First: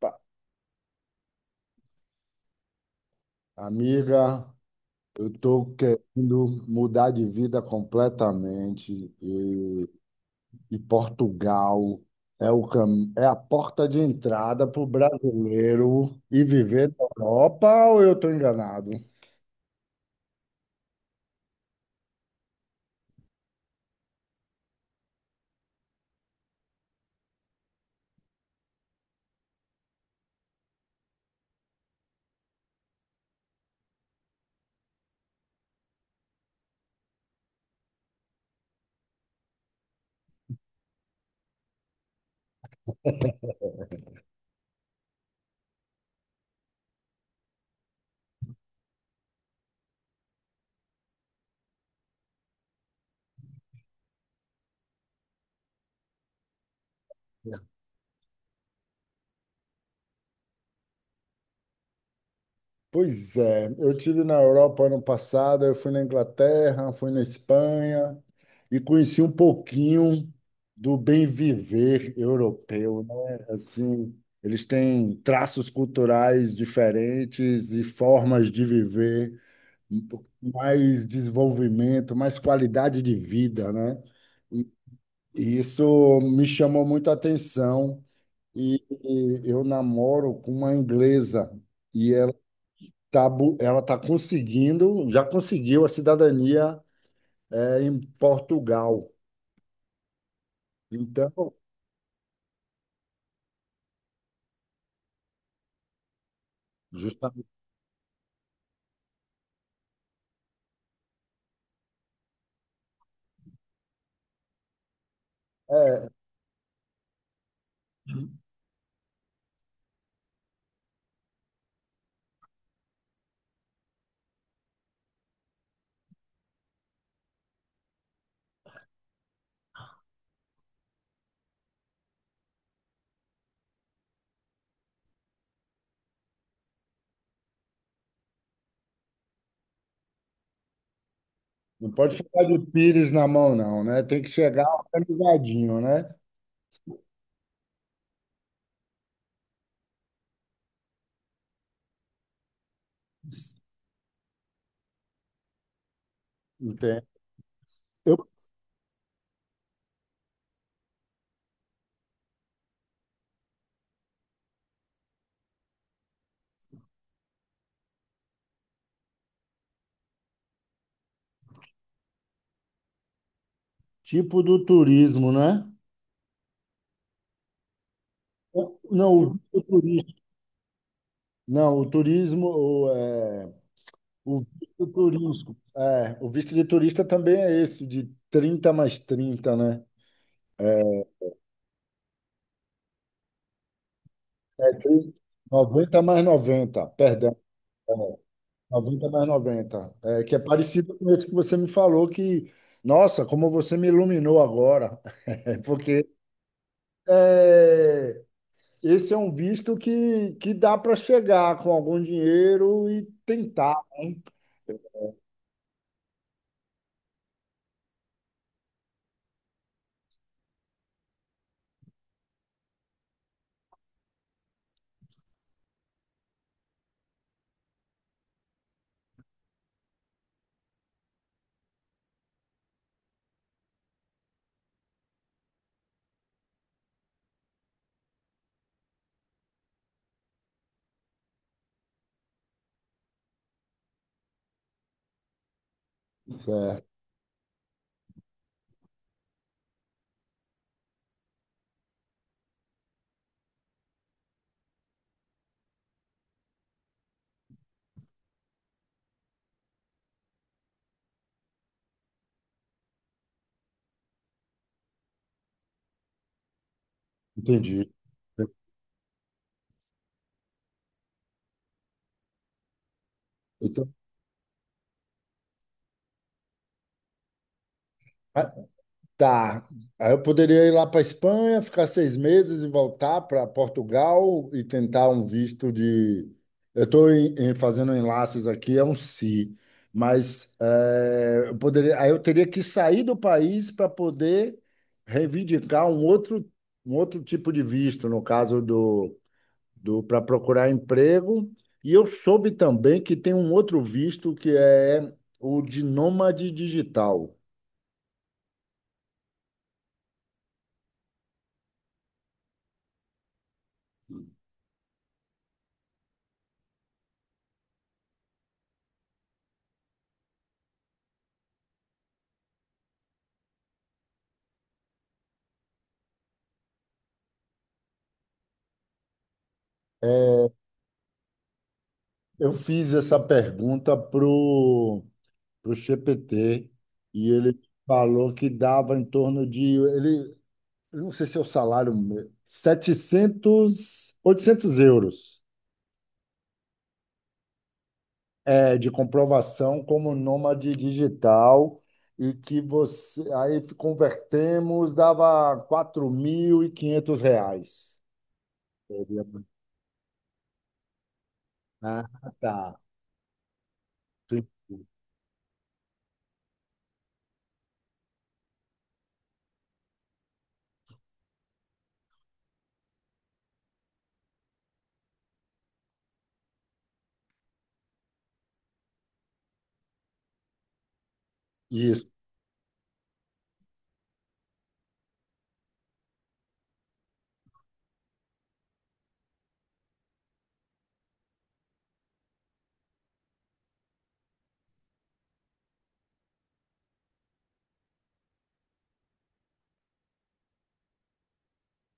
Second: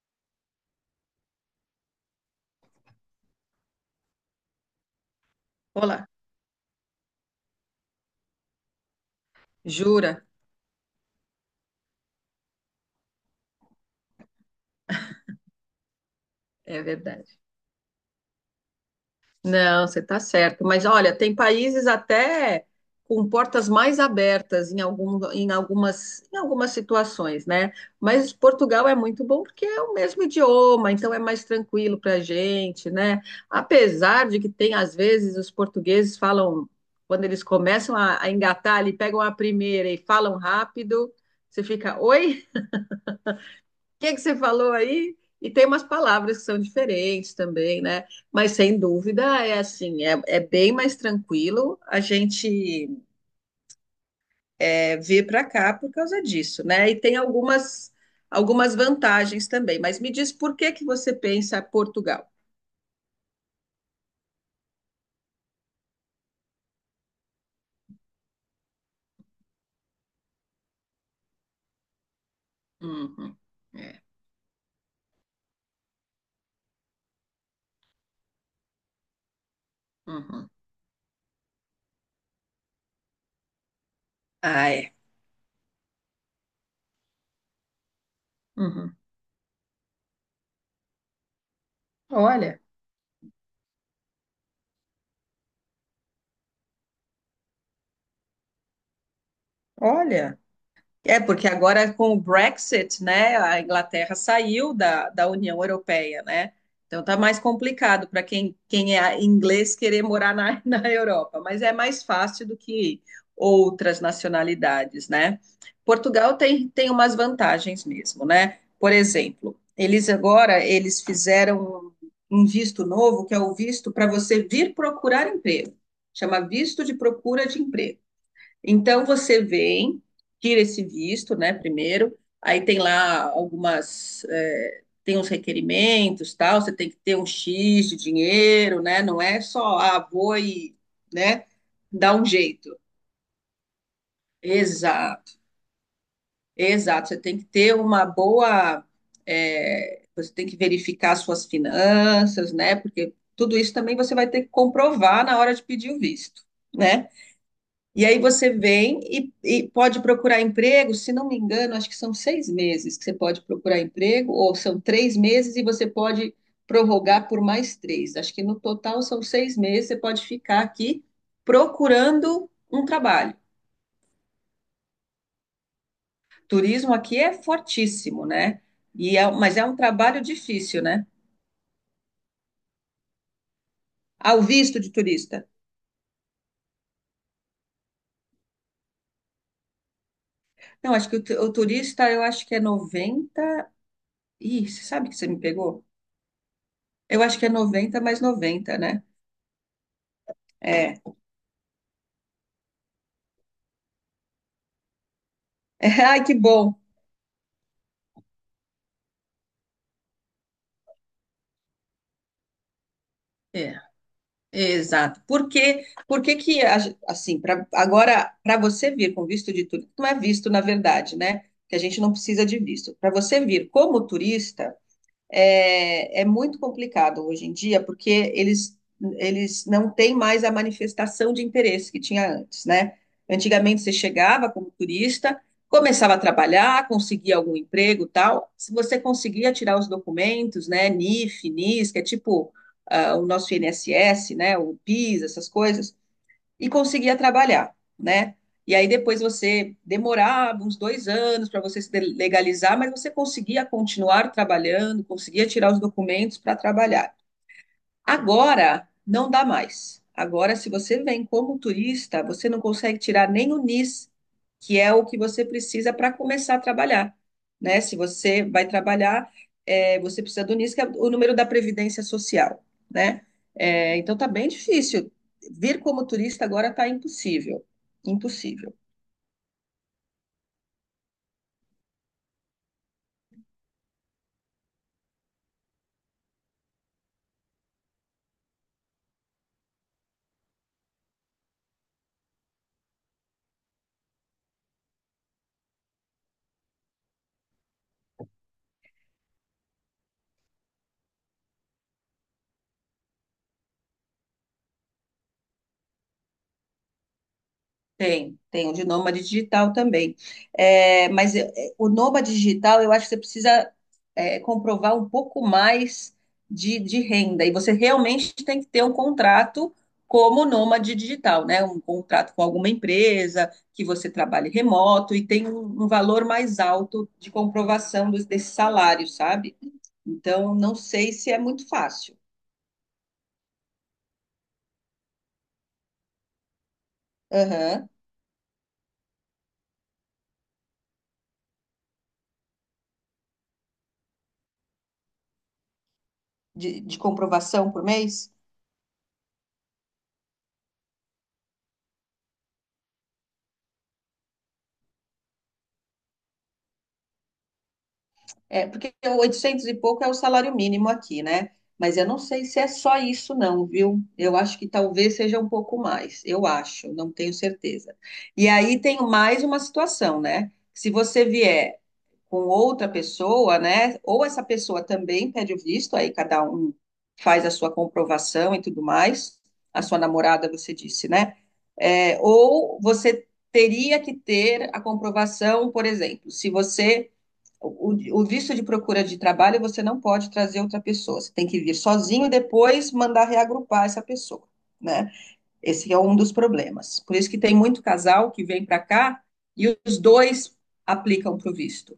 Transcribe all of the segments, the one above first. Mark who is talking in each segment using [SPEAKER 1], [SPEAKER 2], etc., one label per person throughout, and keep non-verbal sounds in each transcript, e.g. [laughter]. [SPEAKER 1] Pa- Amiga, eu estou
[SPEAKER 2] Olá,
[SPEAKER 1] querendo mudar de vida completamente e,
[SPEAKER 2] jura?
[SPEAKER 1] e Portugal é o é a porta de entrada para o brasileiro e
[SPEAKER 2] É
[SPEAKER 1] viver na
[SPEAKER 2] verdade.
[SPEAKER 1] Europa, ou eu estou enganado?
[SPEAKER 2] Não, você está certo. Mas olha, tem países até com portas mais abertas em algumas situações, né? Mas Portugal é muito bom porque é o mesmo idioma, então é mais tranquilo para a gente, né? Apesar de que tem, às vezes, os portugueses falam, quando eles começam a engatar ali, pegam a primeira e falam rápido, você fica, oi? Que você falou aí? E tem umas palavras que são diferentes também, né? Mas sem dúvida é assim, é bem mais tranquilo a gente vir para cá por causa disso, né? E tem algumas vantagens também. Mas me diz por que que você pensa Portugal?
[SPEAKER 1] Pois é, eu tive na Europa ano passado, eu fui na Inglaterra, fui na Espanha e conheci um pouquinho do bem viver europeu,
[SPEAKER 2] Uhum,
[SPEAKER 1] né?
[SPEAKER 2] é,
[SPEAKER 1] Assim, eles têm traços culturais diferentes e formas de viver,
[SPEAKER 2] uhum.
[SPEAKER 1] um mais desenvolvimento, mais qualidade de vida, né? E
[SPEAKER 2] Ah, é.
[SPEAKER 1] e isso me chamou muita atenção, e
[SPEAKER 2] Uhum.
[SPEAKER 1] e eu namoro com uma inglesa. E ela
[SPEAKER 2] Olha,
[SPEAKER 1] ela está conseguindo, já conseguiu a cidadania, em Portugal.
[SPEAKER 2] olha. É, porque
[SPEAKER 1] Então,
[SPEAKER 2] agora com o Brexit, né, a Inglaterra saiu da União Europeia, né? Então tá mais
[SPEAKER 1] justamente,
[SPEAKER 2] complicado para quem é inglês querer morar na, [laughs] na Europa, mas é mais fácil do que outras nacionalidades, né?
[SPEAKER 1] é,
[SPEAKER 2] Portugal tem umas vantagens mesmo, né? Por exemplo, eles agora eles fizeram um um visto novo, que é o visto para você vir procurar emprego. Chama visto de procura de emprego. Então você vem, tira esse visto, né, primeiro, aí tem lá tem uns requerimentos, tal, você tem que ter um X de dinheiro, né, não é só, vou e, né,
[SPEAKER 1] não
[SPEAKER 2] dá
[SPEAKER 1] pode
[SPEAKER 2] um
[SPEAKER 1] ficar de
[SPEAKER 2] jeito.
[SPEAKER 1] pires na mão, não, né? Tem que chegar
[SPEAKER 2] Exato,
[SPEAKER 1] organizadinho, né?
[SPEAKER 2] exato, você tem que ter uma boa, eh, você tem que verificar suas finanças, né, porque tudo isso também você vai ter que comprovar na hora de pedir o visto,
[SPEAKER 1] Entende?
[SPEAKER 2] né? E
[SPEAKER 1] Eu,
[SPEAKER 2] aí você vem e pode procurar emprego, se não me engano, acho que são 6 meses que você pode procurar emprego, ou são 3 meses e você pode prorrogar por mais três. Acho que no total são 6 meses, você pode ficar aqui procurando um trabalho.
[SPEAKER 1] tipo do turismo, né?
[SPEAKER 2] Turismo aqui é fortíssimo, né? E é-
[SPEAKER 1] Não,
[SPEAKER 2] mas
[SPEAKER 1] o
[SPEAKER 2] é um
[SPEAKER 1] turismo.
[SPEAKER 2] trabalho difícil, né?
[SPEAKER 1] Não, o turismo,
[SPEAKER 2] Ah,
[SPEAKER 1] o
[SPEAKER 2] o visto
[SPEAKER 1] visto
[SPEAKER 2] de turista.
[SPEAKER 1] turístico. É, o visto de turista também é esse, de 30 mais trinta, né?
[SPEAKER 2] Não, acho que o turista, eu acho que é 90. Ih,
[SPEAKER 1] É,
[SPEAKER 2] você sabe
[SPEAKER 1] 30
[SPEAKER 2] que você me pegou?
[SPEAKER 1] 90 mais noventa,
[SPEAKER 2] Eu
[SPEAKER 1] perdão.
[SPEAKER 2] acho que é
[SPEAKER 1] É.
[SPEAKER 2] 90 mais 90, né?
[SPEAKER 1] Noventa mais 90, é, que é
[SPEAKER 2] É.
[SPEAKER 1] parecido com esse que você me falou, que, nossa, como você me iluminou agora. [laughs] É
[SPEAKER 2] [laughs]
[SPEAKER 1] porque
[SPEAKER 2] Ai, que bom.
[SPEAKER 1] é, esse é um visto que dá para chegar com algum dinheiro e
[SPEAKER 2] É,
[SPEAKER 1] tentar, né?
[SPEAKER 2] é, exato. Porque que, a ge- assim, pra, agora, para você vir com visto de turista, não é visto, na verdade, né? Que a gente não precisa de visto. Para você vir como turista, é muito complicado hoje em dia, porque eles não têm mais a manifestação de interesse que tinha antes, né? Antigamente você chegava como turista, começava a trabalhar, conseguia algum emprego, tal. Se você conseguia tirar os documentos, né, NIF, NIS, que é tipo o nosso INSS, né, o PIS, essas coisas, e
[SPEAKER 1] Certo,
[SPEAKER 2] conseguia trabalhar, né? E aí depois você demorava uns dois anos para você se legalizar, mas você conseguia continuar trabalhando, conseguia tirar os documentos para trabalhar. Agora não dá mais. Agora, se você vem como turista, você não consegue tirar nem o NIS, que é o que você precisa para começar a trabalhar, né?
[SPEAKER 1] entendi.
[SPEAKER 2] Se você vai trabalhar, você precisa do NIS, que é o número da Previdência Social, né?
[SPEAKER 1] Eu tô-
[SPEAKER 2] Então tá bem difícil. Vir como turista agora tá impossível, impossível.
[SPEAKER 1] Tá. Aí eu poderia ir lá para Espanha, ficar 6 meses e voltar para Portugal e tentar um visto de. Eu estou fazendo enlaces aqui, é um se mas é, eu poderia. Aí eu teria que sair do país para poder reivindicar um outro tipo de visto, no caso do para procurar emprego. E eu soube também que tem um outro visto que é o de nômade digital.
[SPEAKER 2] Tem o de nômade digital também. É, mas o nômade digital, eu acho que você precisa comprovar um pouco mais de renda. E você realmente tem que ter um contrato como nômade digital, né? Um contrato com alguma empresa, que você trabalhe remoto e tem um valor mais alto de comprovação desse salário, sabe? Então, não sei se é muito fácil.
[SPEAKER 1] Eu fiz essa pergunta pro GPT e ele
[SPEAKER 2] Aham.
[SPEAKER 1] falou que dava em torno eu não sei se é o 700, 800 euros,
[SPEAKER 2] De comprovação por mês?
[SPEAKER 1] é, de comprovação como nômade digital, e que você aí convertemos dava R$ 4.500.
[SPEAKER 2] É, porque o
[SPEAKER 1] Né?
[SPEAKER 2] 800 e pouco é o salário mínimo aqui, né? Mas
[SPEAKER 1] Ah,
[SPEAKER 2] eu não sei se é
[SPEAKER 1] tá.
[SPEAKER 2] só isso, não, viu? Eu acho que talvez seja um pouco mais. Eu acho, não tenho certeza. E aí tem mais uma situação, né? Se você vier com outra pessoa, né? Ou essa pessoa também pede o visto, aí cada um faz a sua comprovação e tudo mais. A sua namorada, você disse, né?
[SPEAKER 1] Isso.
[SPEAKER 2] É, ou você teria que ter a comprovação, por exemplo, se você o visto de procura de trabalho, você não pode trazer outra pessoa. Você tem que vir sozinho e depois mandar reagrupar essa pessoa, né? Esse é um dos problemas. Por isso que tem muito casal que vem para cá e os dois aplicam para o visto,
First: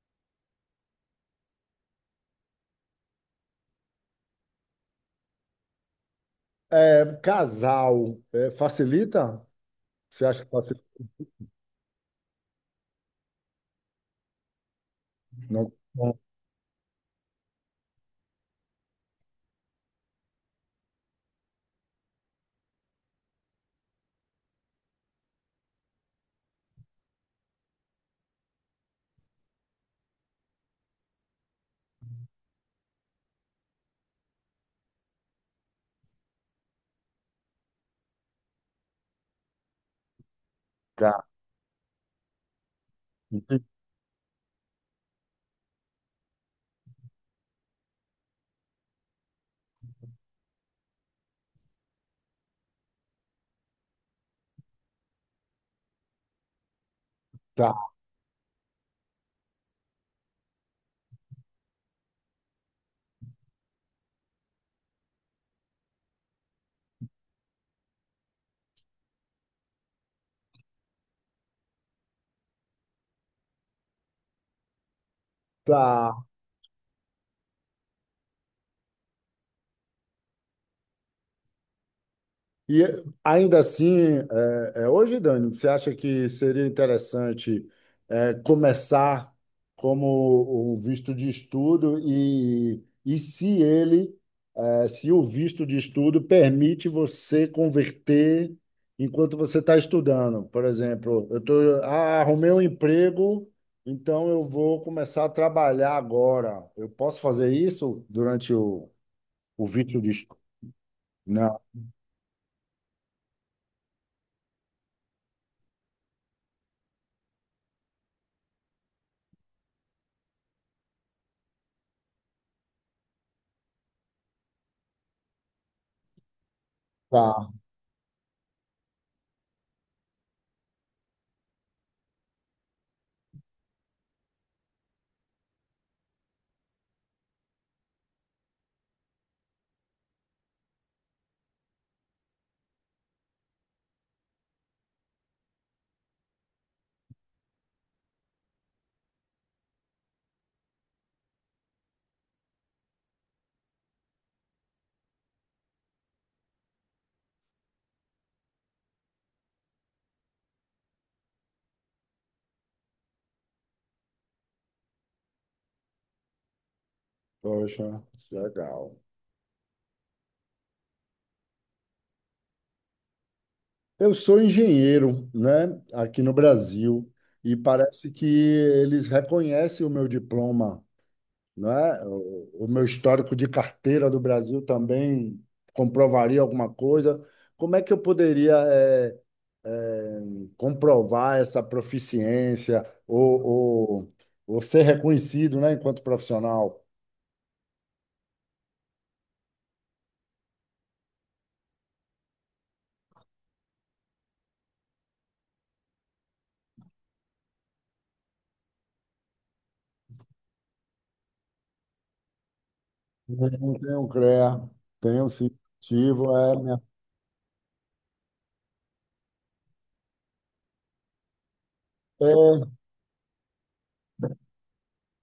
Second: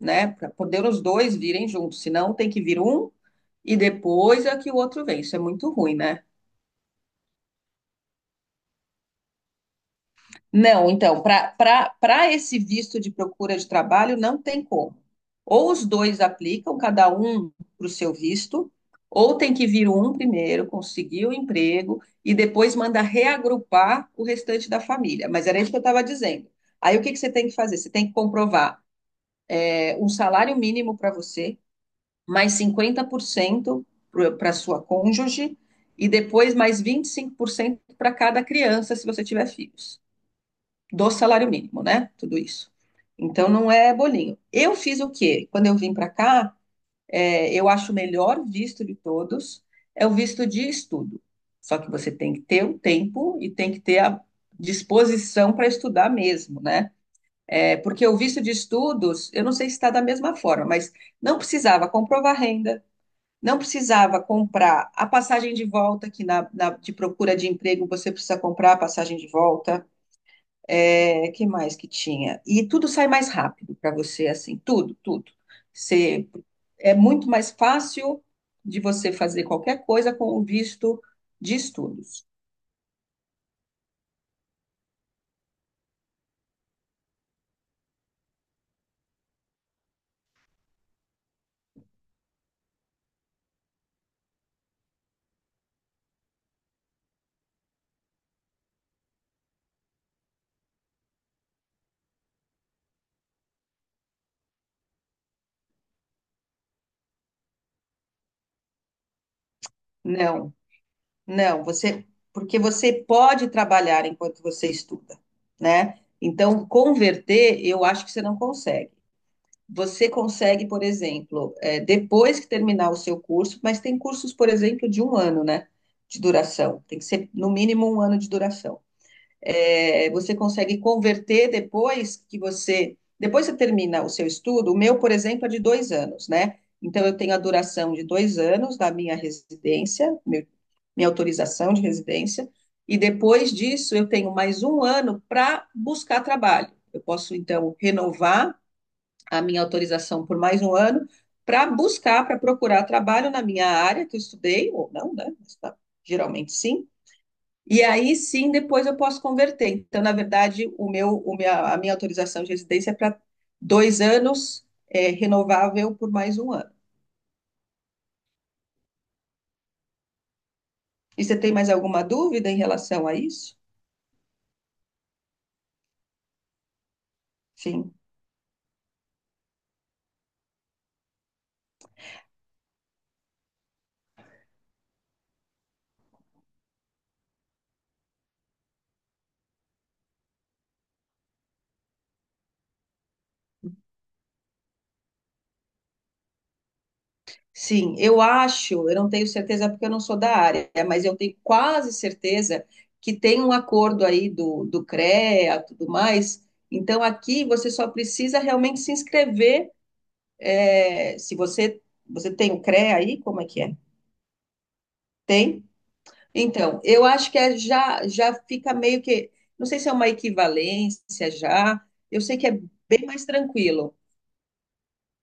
[SPEAKER 2] né? Para poder os dois virem juntos. Senão tem que vir um e depois é que o outro vem. Isso é muito ruim, né?
[SPEAKER 1] É, casal, é, facilita? Você acha que
[SPEAKER 2] Não, então, para esse visto de procura de trabalho, não tem como.
[SPEAKER 1] não.
[SPEAKER 2] Ou os dois aplicam, cada um para o seu visto, ou tem que vir um primeiro, conseguir o emprego, e depois manda reagrupar o restante da família. Mas era isso que eu estava dizendo. Aí o que que você tem que fazer? Você tem que comprovar é, um salário mínimo para você, mais 50% para sua cônjuge, e depois mais 25% para cada criança, se você tiver filhos do
[SPEAKER 1] Tá,
[SPEAKER 2] salário mínimo, né? Tudo isso. Então não é bolinho. Eu fiz o quê? Quando eu vim para cá, é, eu acho o melhor visto de todos é o visto de estudo. Só que você tem que ter o tempo e tem que ter a disposição para estudar mesmo, né?
[SPEAKER 1] tá,
[SPEAKER 2] É, porque o visto de estudos, eu não sei se está da mesma forma, mas não precisava comprovar renda, não precisava comprar a passagem de volta, que na, na- de procura de emprego você precisa comprar a passagem de volta, é, que mais que tinha? E tudo sai mais rápido para você, assim, tudo, tudo.
[SPEAKER 1] tá.
[SPEAKER 2] Você, é muito mais fácil de você fazer qualquer coisa com o visto de estudos.
[SPEAKER 1] E ainda assim, é, é, hoje, Dani, você acha que seria interessante é, começar como um visto de estudo e se ele, é, se o visto de estudo permite você converter enquanto você está estudando? Por exemplo, eu tô, ah, arrumei um emprego, então eu vou começar a trabalhar agora. Eu posso fazer isso durante o O Vitor diz,
[SPEAKER 2] Não,
[SPEAKER 1] não,
[SPEAKER 2] não, você, porque você pode trabalhar enquanto você estuda, né? Então, converter, eu acho que você não consegue. Você consegue, por exemplo, é, depois que terminar o seu curso, mas tem cursos, por exemplo, de um ano, né? De duração. Tem que ser
[SPEAKER 1] tá,
[SPEAKER 2] no mínimo um ano de duração. É, você consegue converter depois que você termina o seu estudo, o meu, por exemplo, é de 2 anos, né? Então, eu tenho a duração de 2 anos da minha residência, meu, minha autorização de residência, e depois disso eu tenho mais um ano para buscar trabalho. Eu posso, então, renovar a minha autorização por mais um ano para buscar, para procurar trabalho na minha área que eu estudei, ou não, né? Mas, tá, geralmente sim, e aí sim, depois eu posso converter. Então, na verdade, o meu, a minha autorização de residência é para 2 anos, é, renovável por mais um ano.
[SPEAKER 1] poxa, legal.
[SPEAKER 2] E você tem mais alguma dúvida em relação a isso?
[SPEAKER 1] Eu sou engenheiro, né, aqui no Brasil, e
[SPEAKER 2] Sim.
[SPEAKER 1] parece que eles reconhecem o meu diploma, né? O meu histórico de carteira do Brasil também comprovaria alguma coisa. Como é que eu poderia, eh, eh, comprovar essa proficiência, ou, ou ser reconhecido, né, enquanto profissional?
[SPEAKER 2] Sim, eu acho, eu não tenho certeza porque eu não sou da área, mas eu tenho quase certeza que tem um acordo aí do CREA, e tudo mais. Então, aqui você só precisa realmente se inscrever. Se você tem o CREA aí, como é que
[SPEAKER 1] Não
[SPEAKER 2] é?
[SPEAKER 1] tenho CREA, tenho sim.
[SPEAKER 2] Tem?
[SPEAKER 1] Ativo, é.
[SPEAKER 2] Então, eu acho que é já, já fica meio que. Não sei se é uma equivalência já. Eu
[SPEAKER 1] É,
[SPEAKER 2] sei que é bem mais tranquilo.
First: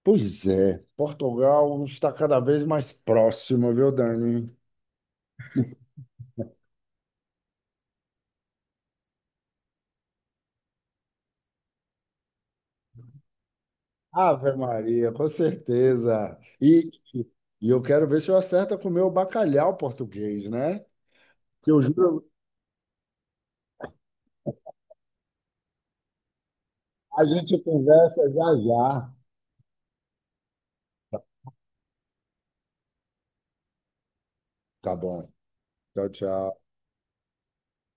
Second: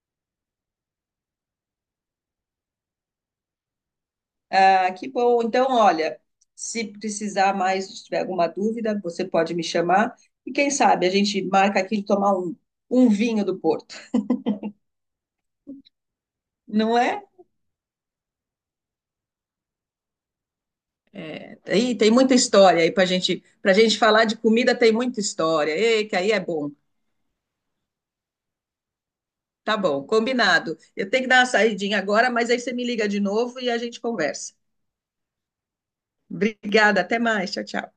[SPEAKER 1] pois é, Portugal está cada vez mais próximo, viu, Dani?
[SPEAKER 2] Ah, que bom. Então, olha, se precisar mais, se tiver alguma dúvida, você pode me chamar. E quem sabe a gente marca aqui de tomar um vinho do Porto,
[SPEAKER 1] Ave Maria, com certeza. E
[SPEAKER 2] não é?
[SPEAKER 1] e eu quero ver se eu acerto com o meu bacalhau português, né? Que eu
[SPEAKER 2] Aí tem
[SPEAKER 1] juro,
[SPEAKER 2] muita história aí para gente falar de comida, tem muita história. Ei, que aí é bom.
[SPEAKER 1] a gente conversa já já.
[SPEAKER 2] Tá bom, combinado. Eu tenho que dar uma saidinha agora, mas aí você me liga de novo e a gente conversa.
[SPEAKER 1] Tá bom. Tchau, tchau.
[SPEAKER 2] Obrigada, até mais. Tchau, tchau.